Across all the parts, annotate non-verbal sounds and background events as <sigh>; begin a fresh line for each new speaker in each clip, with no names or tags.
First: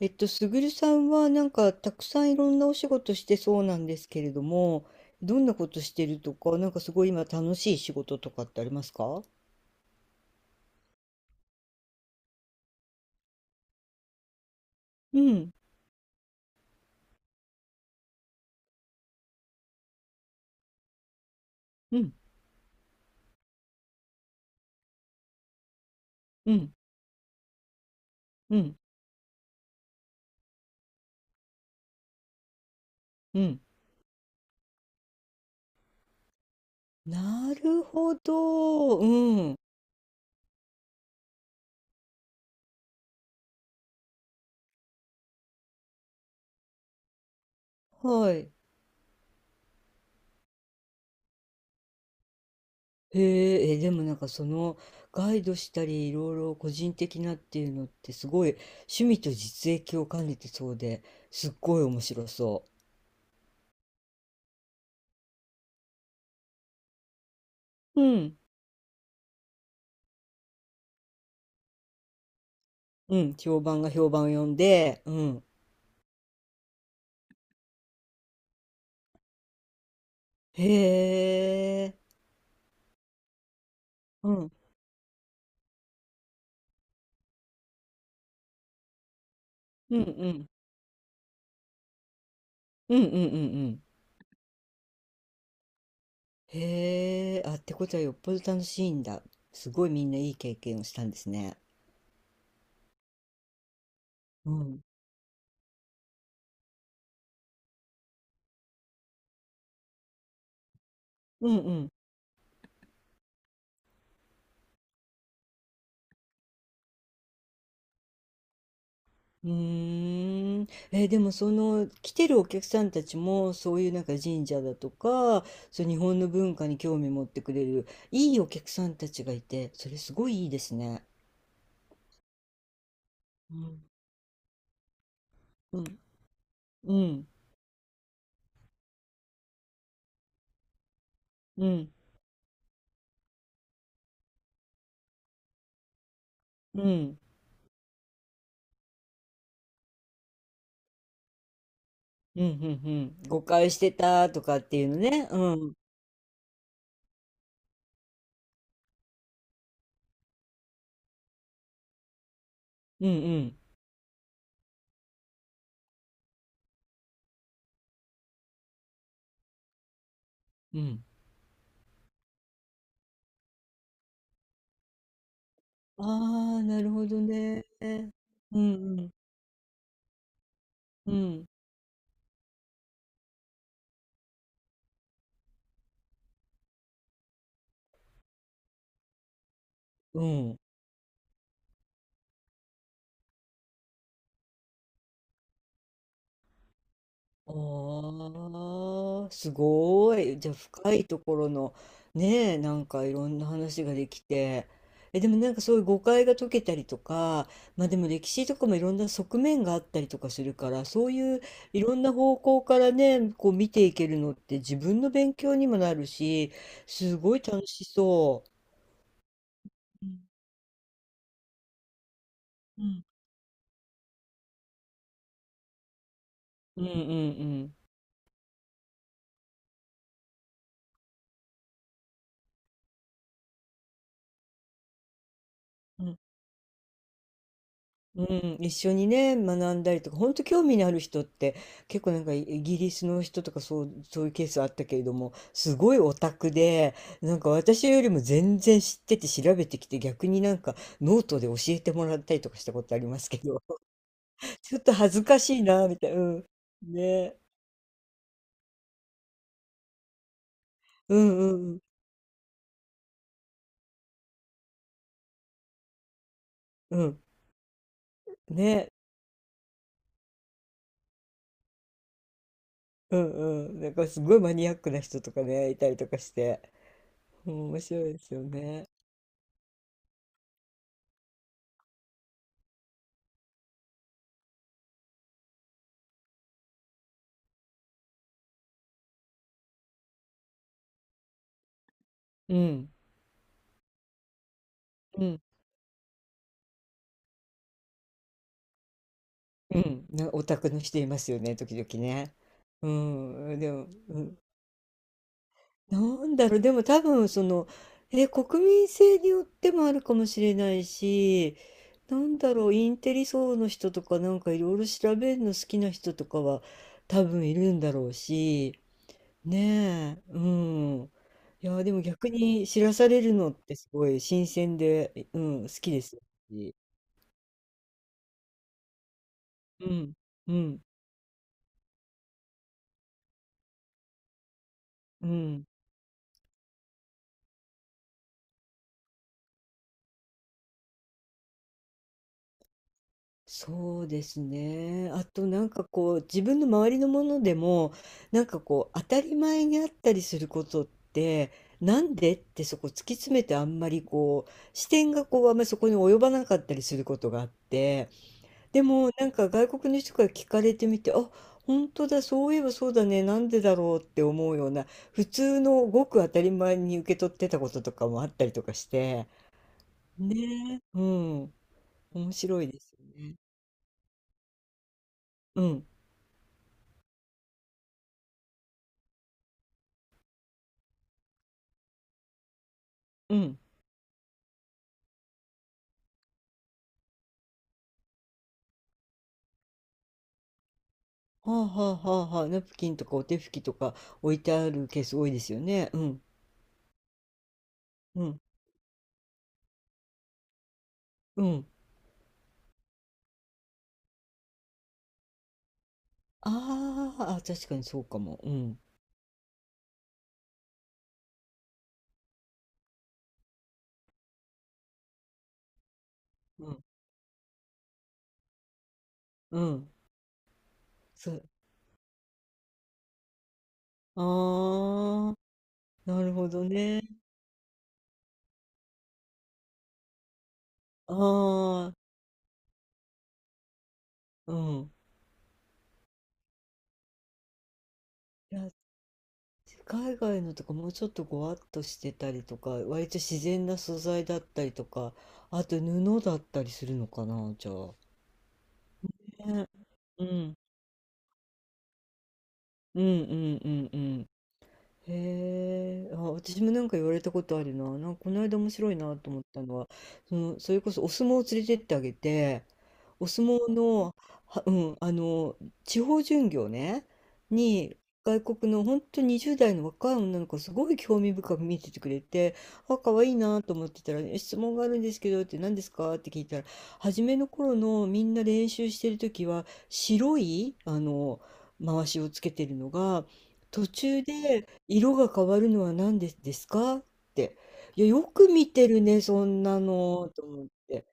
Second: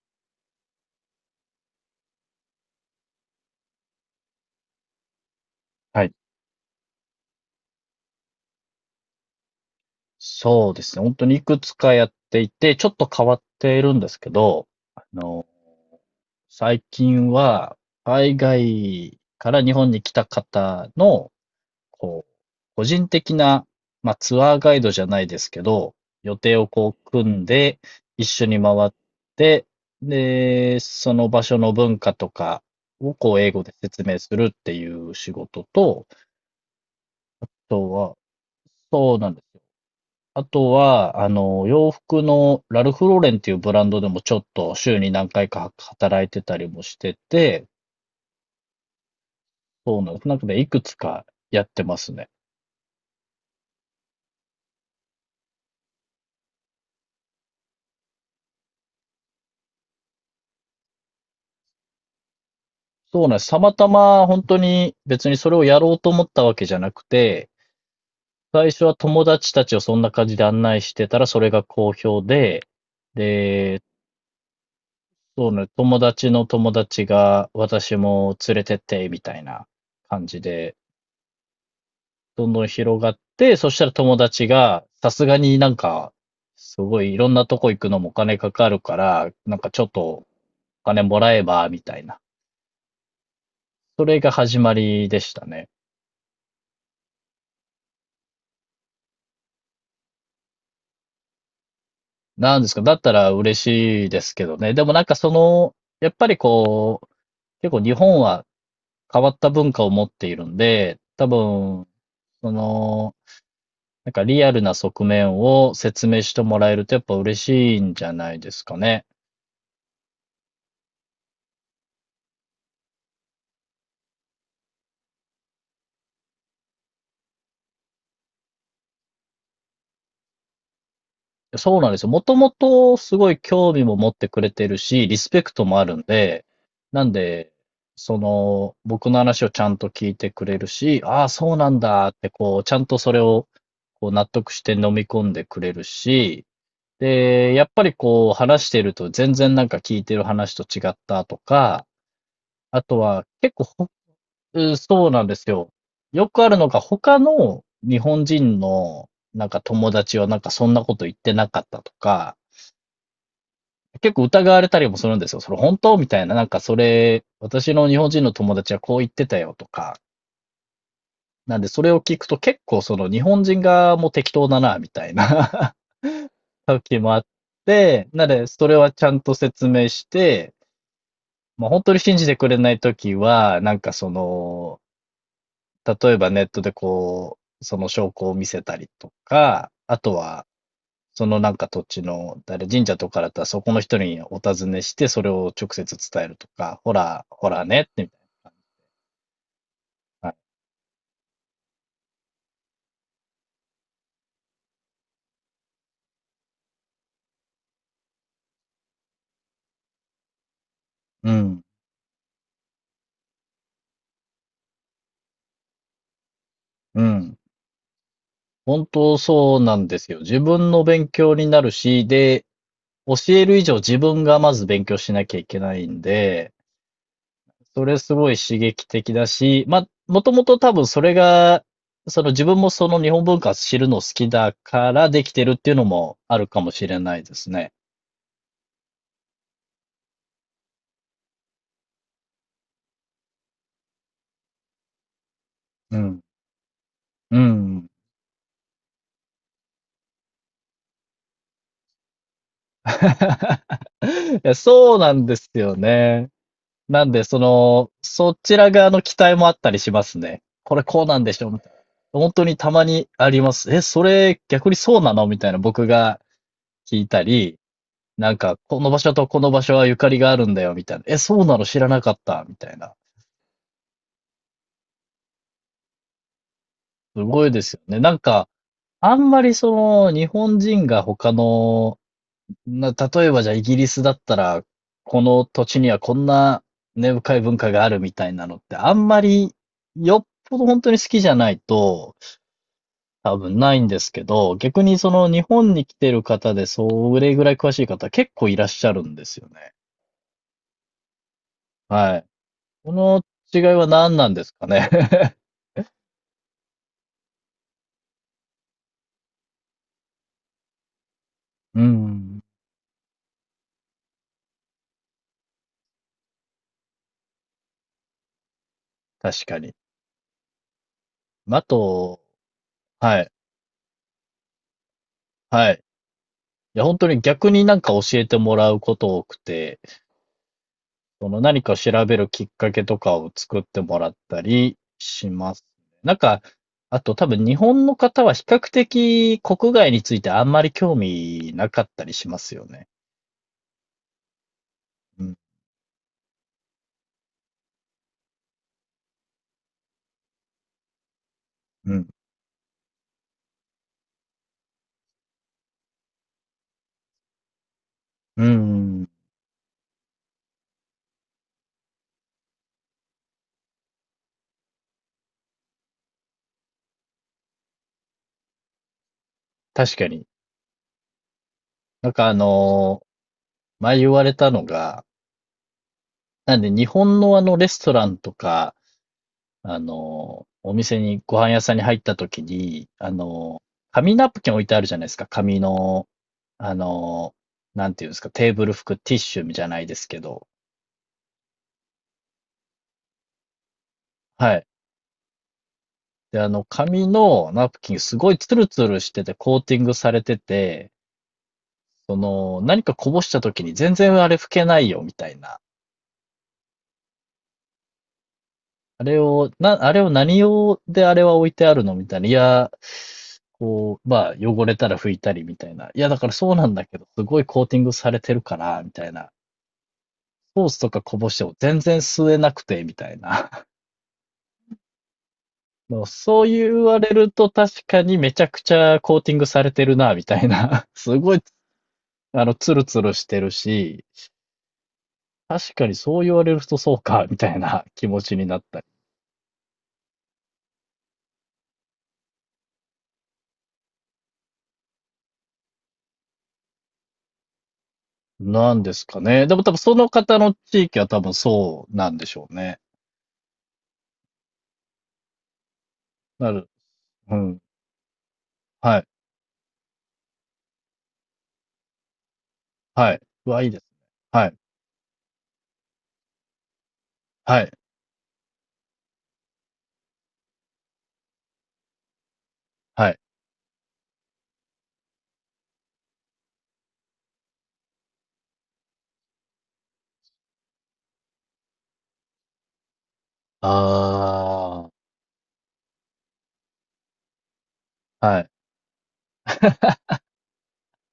すぐるさんはなんかたくさんいろんなお仕事してそうなんですけれども、どんなことし
は
て
い。
るとか、なんかすごい今楽しい仕事とかってありますか？
そうですね。本当にいくつかやっていて、ちょっと変わっているんですけど、あ
う
の、
ん、
最近は、海外から日本に来た方の、
うん、
こう、個人的な、まあ、ツアーガイドじゃないですけど、予
う
定を
ん、
こう組んで、一緒
う
に回
ん、
って、で、その場所の文化とかをこう
う
英
ん。
語で説明するっていう仕事と、あ
なる
と
ほ
は、
ど。う
そうなんです。
ん。
あとは、洋服のラルフローレンっていうブランドでもちょっと週に何回か働いてたりもしてて、
はい。
そうなんです。なんかね、いくつかやってますね。
へえ、え、でもなんかそのガイドしたりいろいろ個人的なっていうのってすごい趣味と実益を兼ねてそうですっごい面白そ
そうなんです。たまたま本当に別にそれをやろうと思ったわけじゃなくて、
う。うん、
最初は友達たちをそんな感じで案内してたらそれが好評で、
うん、評
で、
判が評判を呼んで、うん。
そうね、友達の友達が私も連れてって、みたいな感じ
へ
で、
え。
どんどん広がって、そしたら友
う
達
ん。
が、さすがになんか、すごいいろんなとこ行くのもお金かかるから、なんかちょっ
う
と
ん
お
うん。
金もらえば、みたいな。
うんうんうんうん。
それが始まりでしたね。
へえ。あ、ってことはよっぽど楽しいんだ。すごいみんないい経験をしたんですね。
なんですか、だったら嬉しいですけ
う
どね。
ん。
でもなんかその、やっぱりこう、結構日本は変わった文化を持っているんで、多
うんう
分、
ん。
その、なんかリアルな側面を説明してもらえるとやっぱ嬉しいんじゃないですかね。
うーん。でもその来てるお客さんたちもそういうなんか神社だとか、そう日本の文化に興味持ってくれるいいお客さんたちがいて、それすごいいいですね。
そうなんですよ。もともとすごい
う
興
ん。
味も持ってくれてるし、リスペクトも
う
ある
ん。
んで、
う
なん
ん。
で、その、僕の話をちゃんと聞いてくれるし、ああ、そう
う
なん
ん。
だって、こう、ちゃんとそれを、こう、納得して飲み込んでくれるし、
うん。うん。
で、やっぱりこう、話してると全然なんか聞いてる話と違ったとか、
うん。
あ
う
と
ん。
は
誤
結構
解し
ほ、
てたとかっ
うん
ていうの
そうなん
ね。
で
う
すよ。
ん。
よくあるのが他の日本人のなんか友達はなんかそんなこと言ってなかったとか、
うんうん
結構疑われたりもするんですよ。それ本当みたいな。なんかそれ、私の日本人の友達はこう言ってたよとか。
うん。
なんでそれを聞くと結構その日本人側も適当だな、みたいな
ああ、
<laughs>
なる
時
ほ
もあ
ど
っ
ね。
て、なので
う
そ
ん
れは
う
ち
ん
ゃんと説明して、
うん。
まあ、本当に信じてくれない時は、なんかその、例えばネットでこう、その証拠を見せたりとか、あと
う
は
ん。
そのなんか土地の、誰、神社とかだったらそこの人にお尋ねして、それを直接伝えるとか、ほら、ほらねってみたい
ああ、すご
な。は
い。じ
い。
ゃあ深いところのねえ、なんかいろんな話ができて。え、でもなんかそういう誤解が解けたりとか、まあでも歴史とかもいろんな側面があったりとかするから、そう
う
いう
ん、
いろんな方向からね、こう見ていけるのって自分の勉強にもなるし、
う
すご
ん。
い楽しそ
本当そうなんで
う。う
すよ。自分の勉強になるし、で、
ん
教える以上自分がまず勉強しなきゃいけないんで、
うんうんうん
それすごい刺激的だし、ま、もともと多分それが、その自分もその日本文化知るの好きだからできてるっていうの
う
も
ん。
あるかもしれないですね。
うん、一緒にね、学んだりとか、本当興味のある人って、結構なんかイギリスの人とかそう、そういうケースあったけれども、すご
う
いオ
ん。
タクで、な
う
んか私
ん。
よりも全然知ってて調べてきて、逆になんかノートで教えてもらったりとかしたことありますけど、
<laughs>
<laughs>
いや、
ちょっと
そうな
恥ず
んで
か
す
しい
よ
な、みたいな。う
ね。
ん。
なんで、
ね。
その、そちら側の期待もあったりしますね。これこう
う
なんで
ん
しょ
う
みたいな。
ん
本当にたまにあります。え、それ逆にそうなのみたいな僕が聞
う
い
ん。
たり、なん
うん。
か、この
ね。
場所とこの場所はゆかりがあるんだよ、みたいな。え、そうなの知らなかった、みたいな。
うんうん。なんかすごいマニアックな人とかね、いたりとかして、
すごい
う
で
ん、
す
面
よね。
白
な
いで
ん
すよ
か、
ね。
あんまりその、日本人が他のな、例えばじゃあイギリスだったら、この土地にはこんな根深い文化があるみたいなのって、あんまりよっぽど本当に好きじゃないと
うん。
多分ないんですけど、逆にそ
う
の日
ん。
本に来てる方でそれぐらい詳しい方結構いらっしゃるんですよね。
うん、なオタクの人いますよね、時々
はい。
ね。う
この違
ん、
い
で
は
も、
何
う
なん
ん、
ですかね。<laughs>
なんだろう、でも多分その、え、国民性によってもあるかもしれないし、
う
なん
ん、
だろう、インテリ層の人とかなんかいろいろ調べるの好きな人とかは多分いるんだろうし、
確かに。
ねえ、うん。
あ
いや、でも
と、
逆に知らさ
は
れ
い、
るのってすごい新鮮で、うん、好
はい。
きですし。
いや、本当に逆になんか教えてもらうこと多くて、
うん、うん、
その何かを調べるきっかけとかを作ってもらったり
う
します
ん。
ね。なんか、あと多分日本の方は比較的国外についてあんまり興味なかったりしますよね。
そうですね。
う
あ
ん、
となんかこう自分の周りのものでもなんかこう当たり前にあったりすることって
う
な
ん、
んでってそこ突き詰めてあんまりこう視点がこうあんまりそこに及ばなかったりすることがあって、
う
で
ん、
もなんか外国の人から聞かれてみて、あ、本当だ、そういえばそうだね、なんでだろうって思うような普通のごく当たり前に受け取ってたこととかもあったりとかして、
確かに。
ね。うん。
なんか
面
あ
白いですよ
の
ね。
前言われたのが、
うん
なんで日本のあのレストランとか、あのお店に、ご飯屋さんに入った時に、
うん。
紙ナプキン置いてあるじゃないですか。紙のあの、なんていうんですか、テーブル拭くティッシュじゃないですけど、
はあはあはあはあ、ナプキンとかお手拭きとか置いて
はい。
あるケース多いですよね。うん、
で、あの、紙のナプキンす
う
ごい
ん、
ツルツルしててコーティングされてて、
うん。
その、何かこぼした時に全然あれ拭けないよ、みたいな。
あーあ、確かにそうかも。うん、
あれを、な、あれを何用であれは置いてあるのみたいな。いや、こう、まあ、汚れたら拭いたりみたいな。いや、だからそうな
う
んだ
ん、
けど、すごいコーティングされてるから、みたいな。
うん。
ソースとかこぼ
そ
し
う。
ても全然吸えなくて、みたいな。
ああ、
もう
なる
そ
ほ
う
ど
言わ
ね。
れると確かにめちゃくちゃコーティングされてるな、みたいな。<laughs>
あ
すごい、
あ、
あの、ツルツルしてるし、
うん。
確かにそう言われるとそうか、みたいな気持ちに
い
なっ
や、
たり。
海外のとかもうちょっとごわっとしてたりとか、割と自然な素材だったりとか、あと布だったりするのかな、じゃあ。
なんですかね。でも
ね、
多分その
う
方の
ん、
地域は多分そうなんでしょうね。
うん、うん、うん、うん。へえ、あ、
な
私
る。
もなんか言われた
う
こと
ん。
あるな。なんかこの間面白い
はい。
なと思ったのは、その、それこそお相撲を連れてってあげて、
はい。
お相
うわ、いい
撲
ですね。
の、
はい。
は、うん、あの、地方巡業ね、
はい。
に、外国の本当20代の若い女の子すごい興味深く見ててくれて、あ、
は
可
い。
愛いなと思ってたら、え、質問があるんですけどって、何ですかって聞いたら、初めの頃のみんな練習してる時は白い、あの、回しをつけてるのが、途中で
あ
色が変わるのは何でですか？って。いや、よ
あ。は
く
い。
見てるね、そんな
<laughs>
のと思って。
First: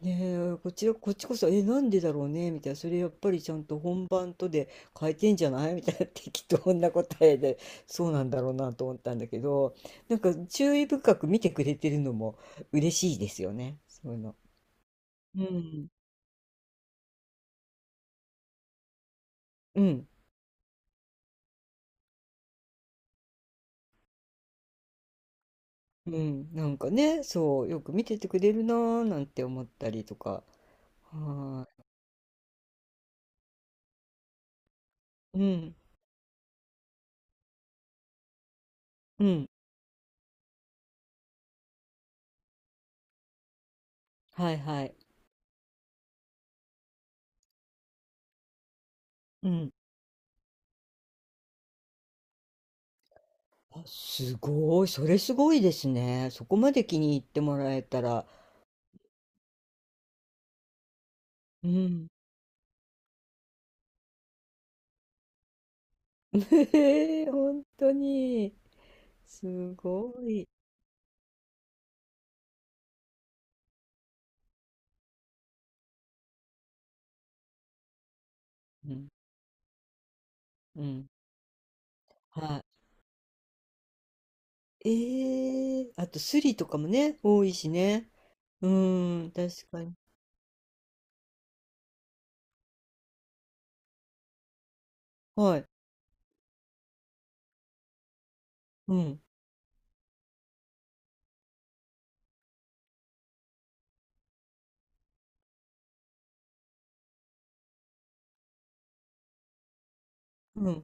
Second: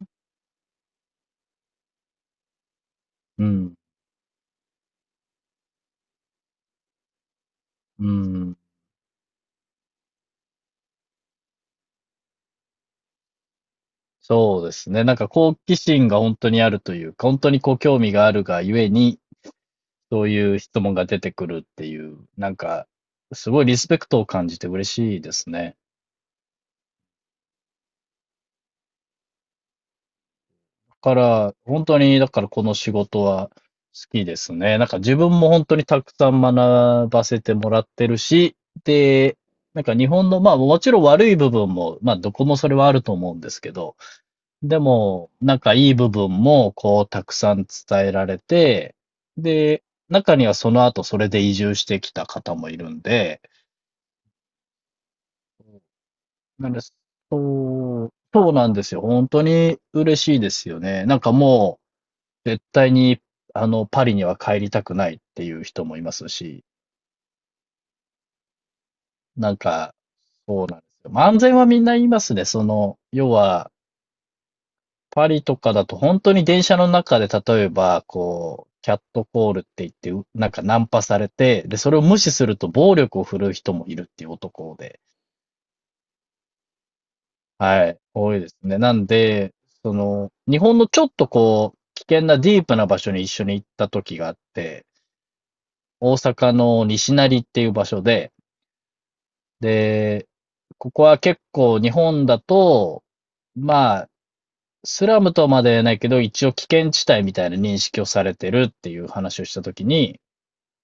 ねえ、こちらこっちこそ、え、なんでだろうねみたいな、それやっぱり
う
ちゃん
ん。
と本番とで変えてんじゃない？みたいな <laughs> 適当な答えで、そ
う
うなんだろう
ん。
なと思ったんだけど、なんか注意深く見てくれてるのも嬉しいですよね、そういうの。
そうですね。なんか
う
好奇
ん。
心が本当にあるというか、本当にこう興味があるがゆえに
うん。
そういう質問が出てくるっていう、なんか、すごいリスペクトを感じて嬉しいですね。
うん。なんかね、そう、よく見ててくれるなーなんて思ったりとか。
だから、
は
本当に、だからこの仕事は好きですね。なんか自分
ーい。
も
う
本当
ん。
にたくさん学ばせてもらってるし、
う
で、
ん。
なんか日本の、まあもちろん悪い部分も、まあどこもそれはあると思うんですけど、
はい
で
はい。
も、なんかいい部分もこうたくさん伝えられて、
うん。
で、中にはその後それで移住してきた方もいるんで、
あ、すごい。それすごいですね。そこ
な
ま
んで
で
す。
気に入っても
う
らえた
ん、
ら。
そうなんですよ。本当に嬉しいですよね。なんか
う
も
ん。
う、絶対に、あの、パリには帰りたくないっていう人もいますし、
<laughs> ええ、本当に。
なん
す
か、
ごい。
そうなんですよ。まあ、安全はみんな言いますね。その、要は、パリとかだと本当に電車の中で例えば、こう、キ
う
ャッ
ん。
トコールって言って、うなんかナ
う
ンパ
ん。
されて、で、それを無視
は
する
い。
と暴力を振るう人もいるっていう男で。
ええ、あとスリとかもね、多いし
はい、
ね。
多いです
う
ね。なん
ん、
で、
確か
そ
に。
の、日本のちょっとこう、危険なディープな場所に一緒に行った時があって、
はい。
大阪の西成っていう場所で、
うん。
で、ここは結構日本だと、まあ、スラムとまでは言えないけど、一応危険地帯みたいな認識をされてるっていう話をした時に、
うん。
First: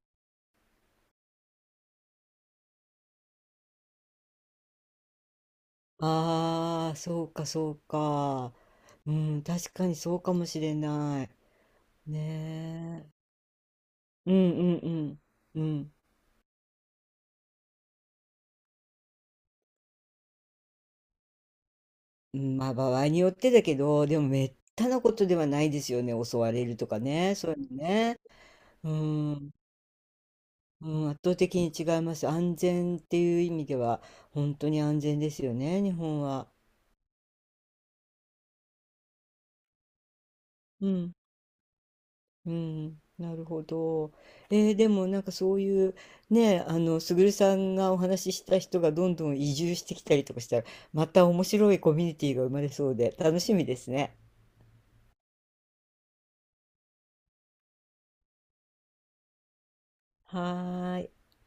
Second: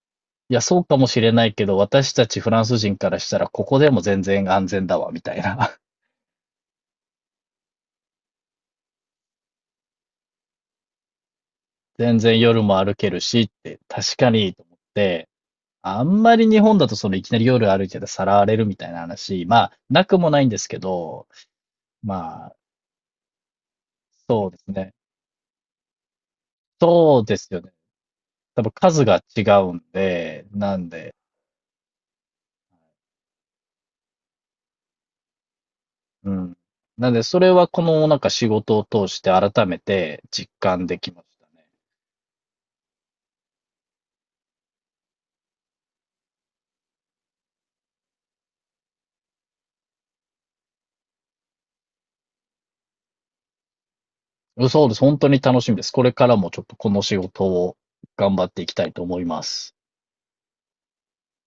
いや、そうかもしれないけど、私たちフランス人からしたら、ここでも全然安全だわ、みたいな。
ああ、そうか、そうか。うん、確かにそうかもしれない。
<laughs> 全然夜も歩け
ね
るしって、確か
え。う
に、と思っ
んうん
て、
うん。うん。
あんまり日本だとそのいきなり夜歩いててさらわれるみたいな話、まあ、なくもないんですけど、
う
まあ、
ん、まあ、場合によってだけど、でも
そう
滅
です
多
ね。
なことではないですよね、襲われるとか
そう
ね、
で
そ
す
うい
よね。
うのね。
多分
う
数が違
ん、
うんで、な
う
ん
ん、
で、
圧倒的に違います。安全っていう意味では、本当に安全ですよね、日本
う
は。
ん。なんで、それはこのなんか仕事を通して改めて実感
う
でき
ん、
ましたね。
うん、なるほど。でもなんかそういう、ね、あの、すぐるさんがお話しした人がどんどん移住してきたりとかしたら、また面白いコミュニティが生まれそうで、楽しみですね。
うんそうです。本当に楽しみです。これからもちょっとこの仕事を頑張っていきたいと思います。
はーい。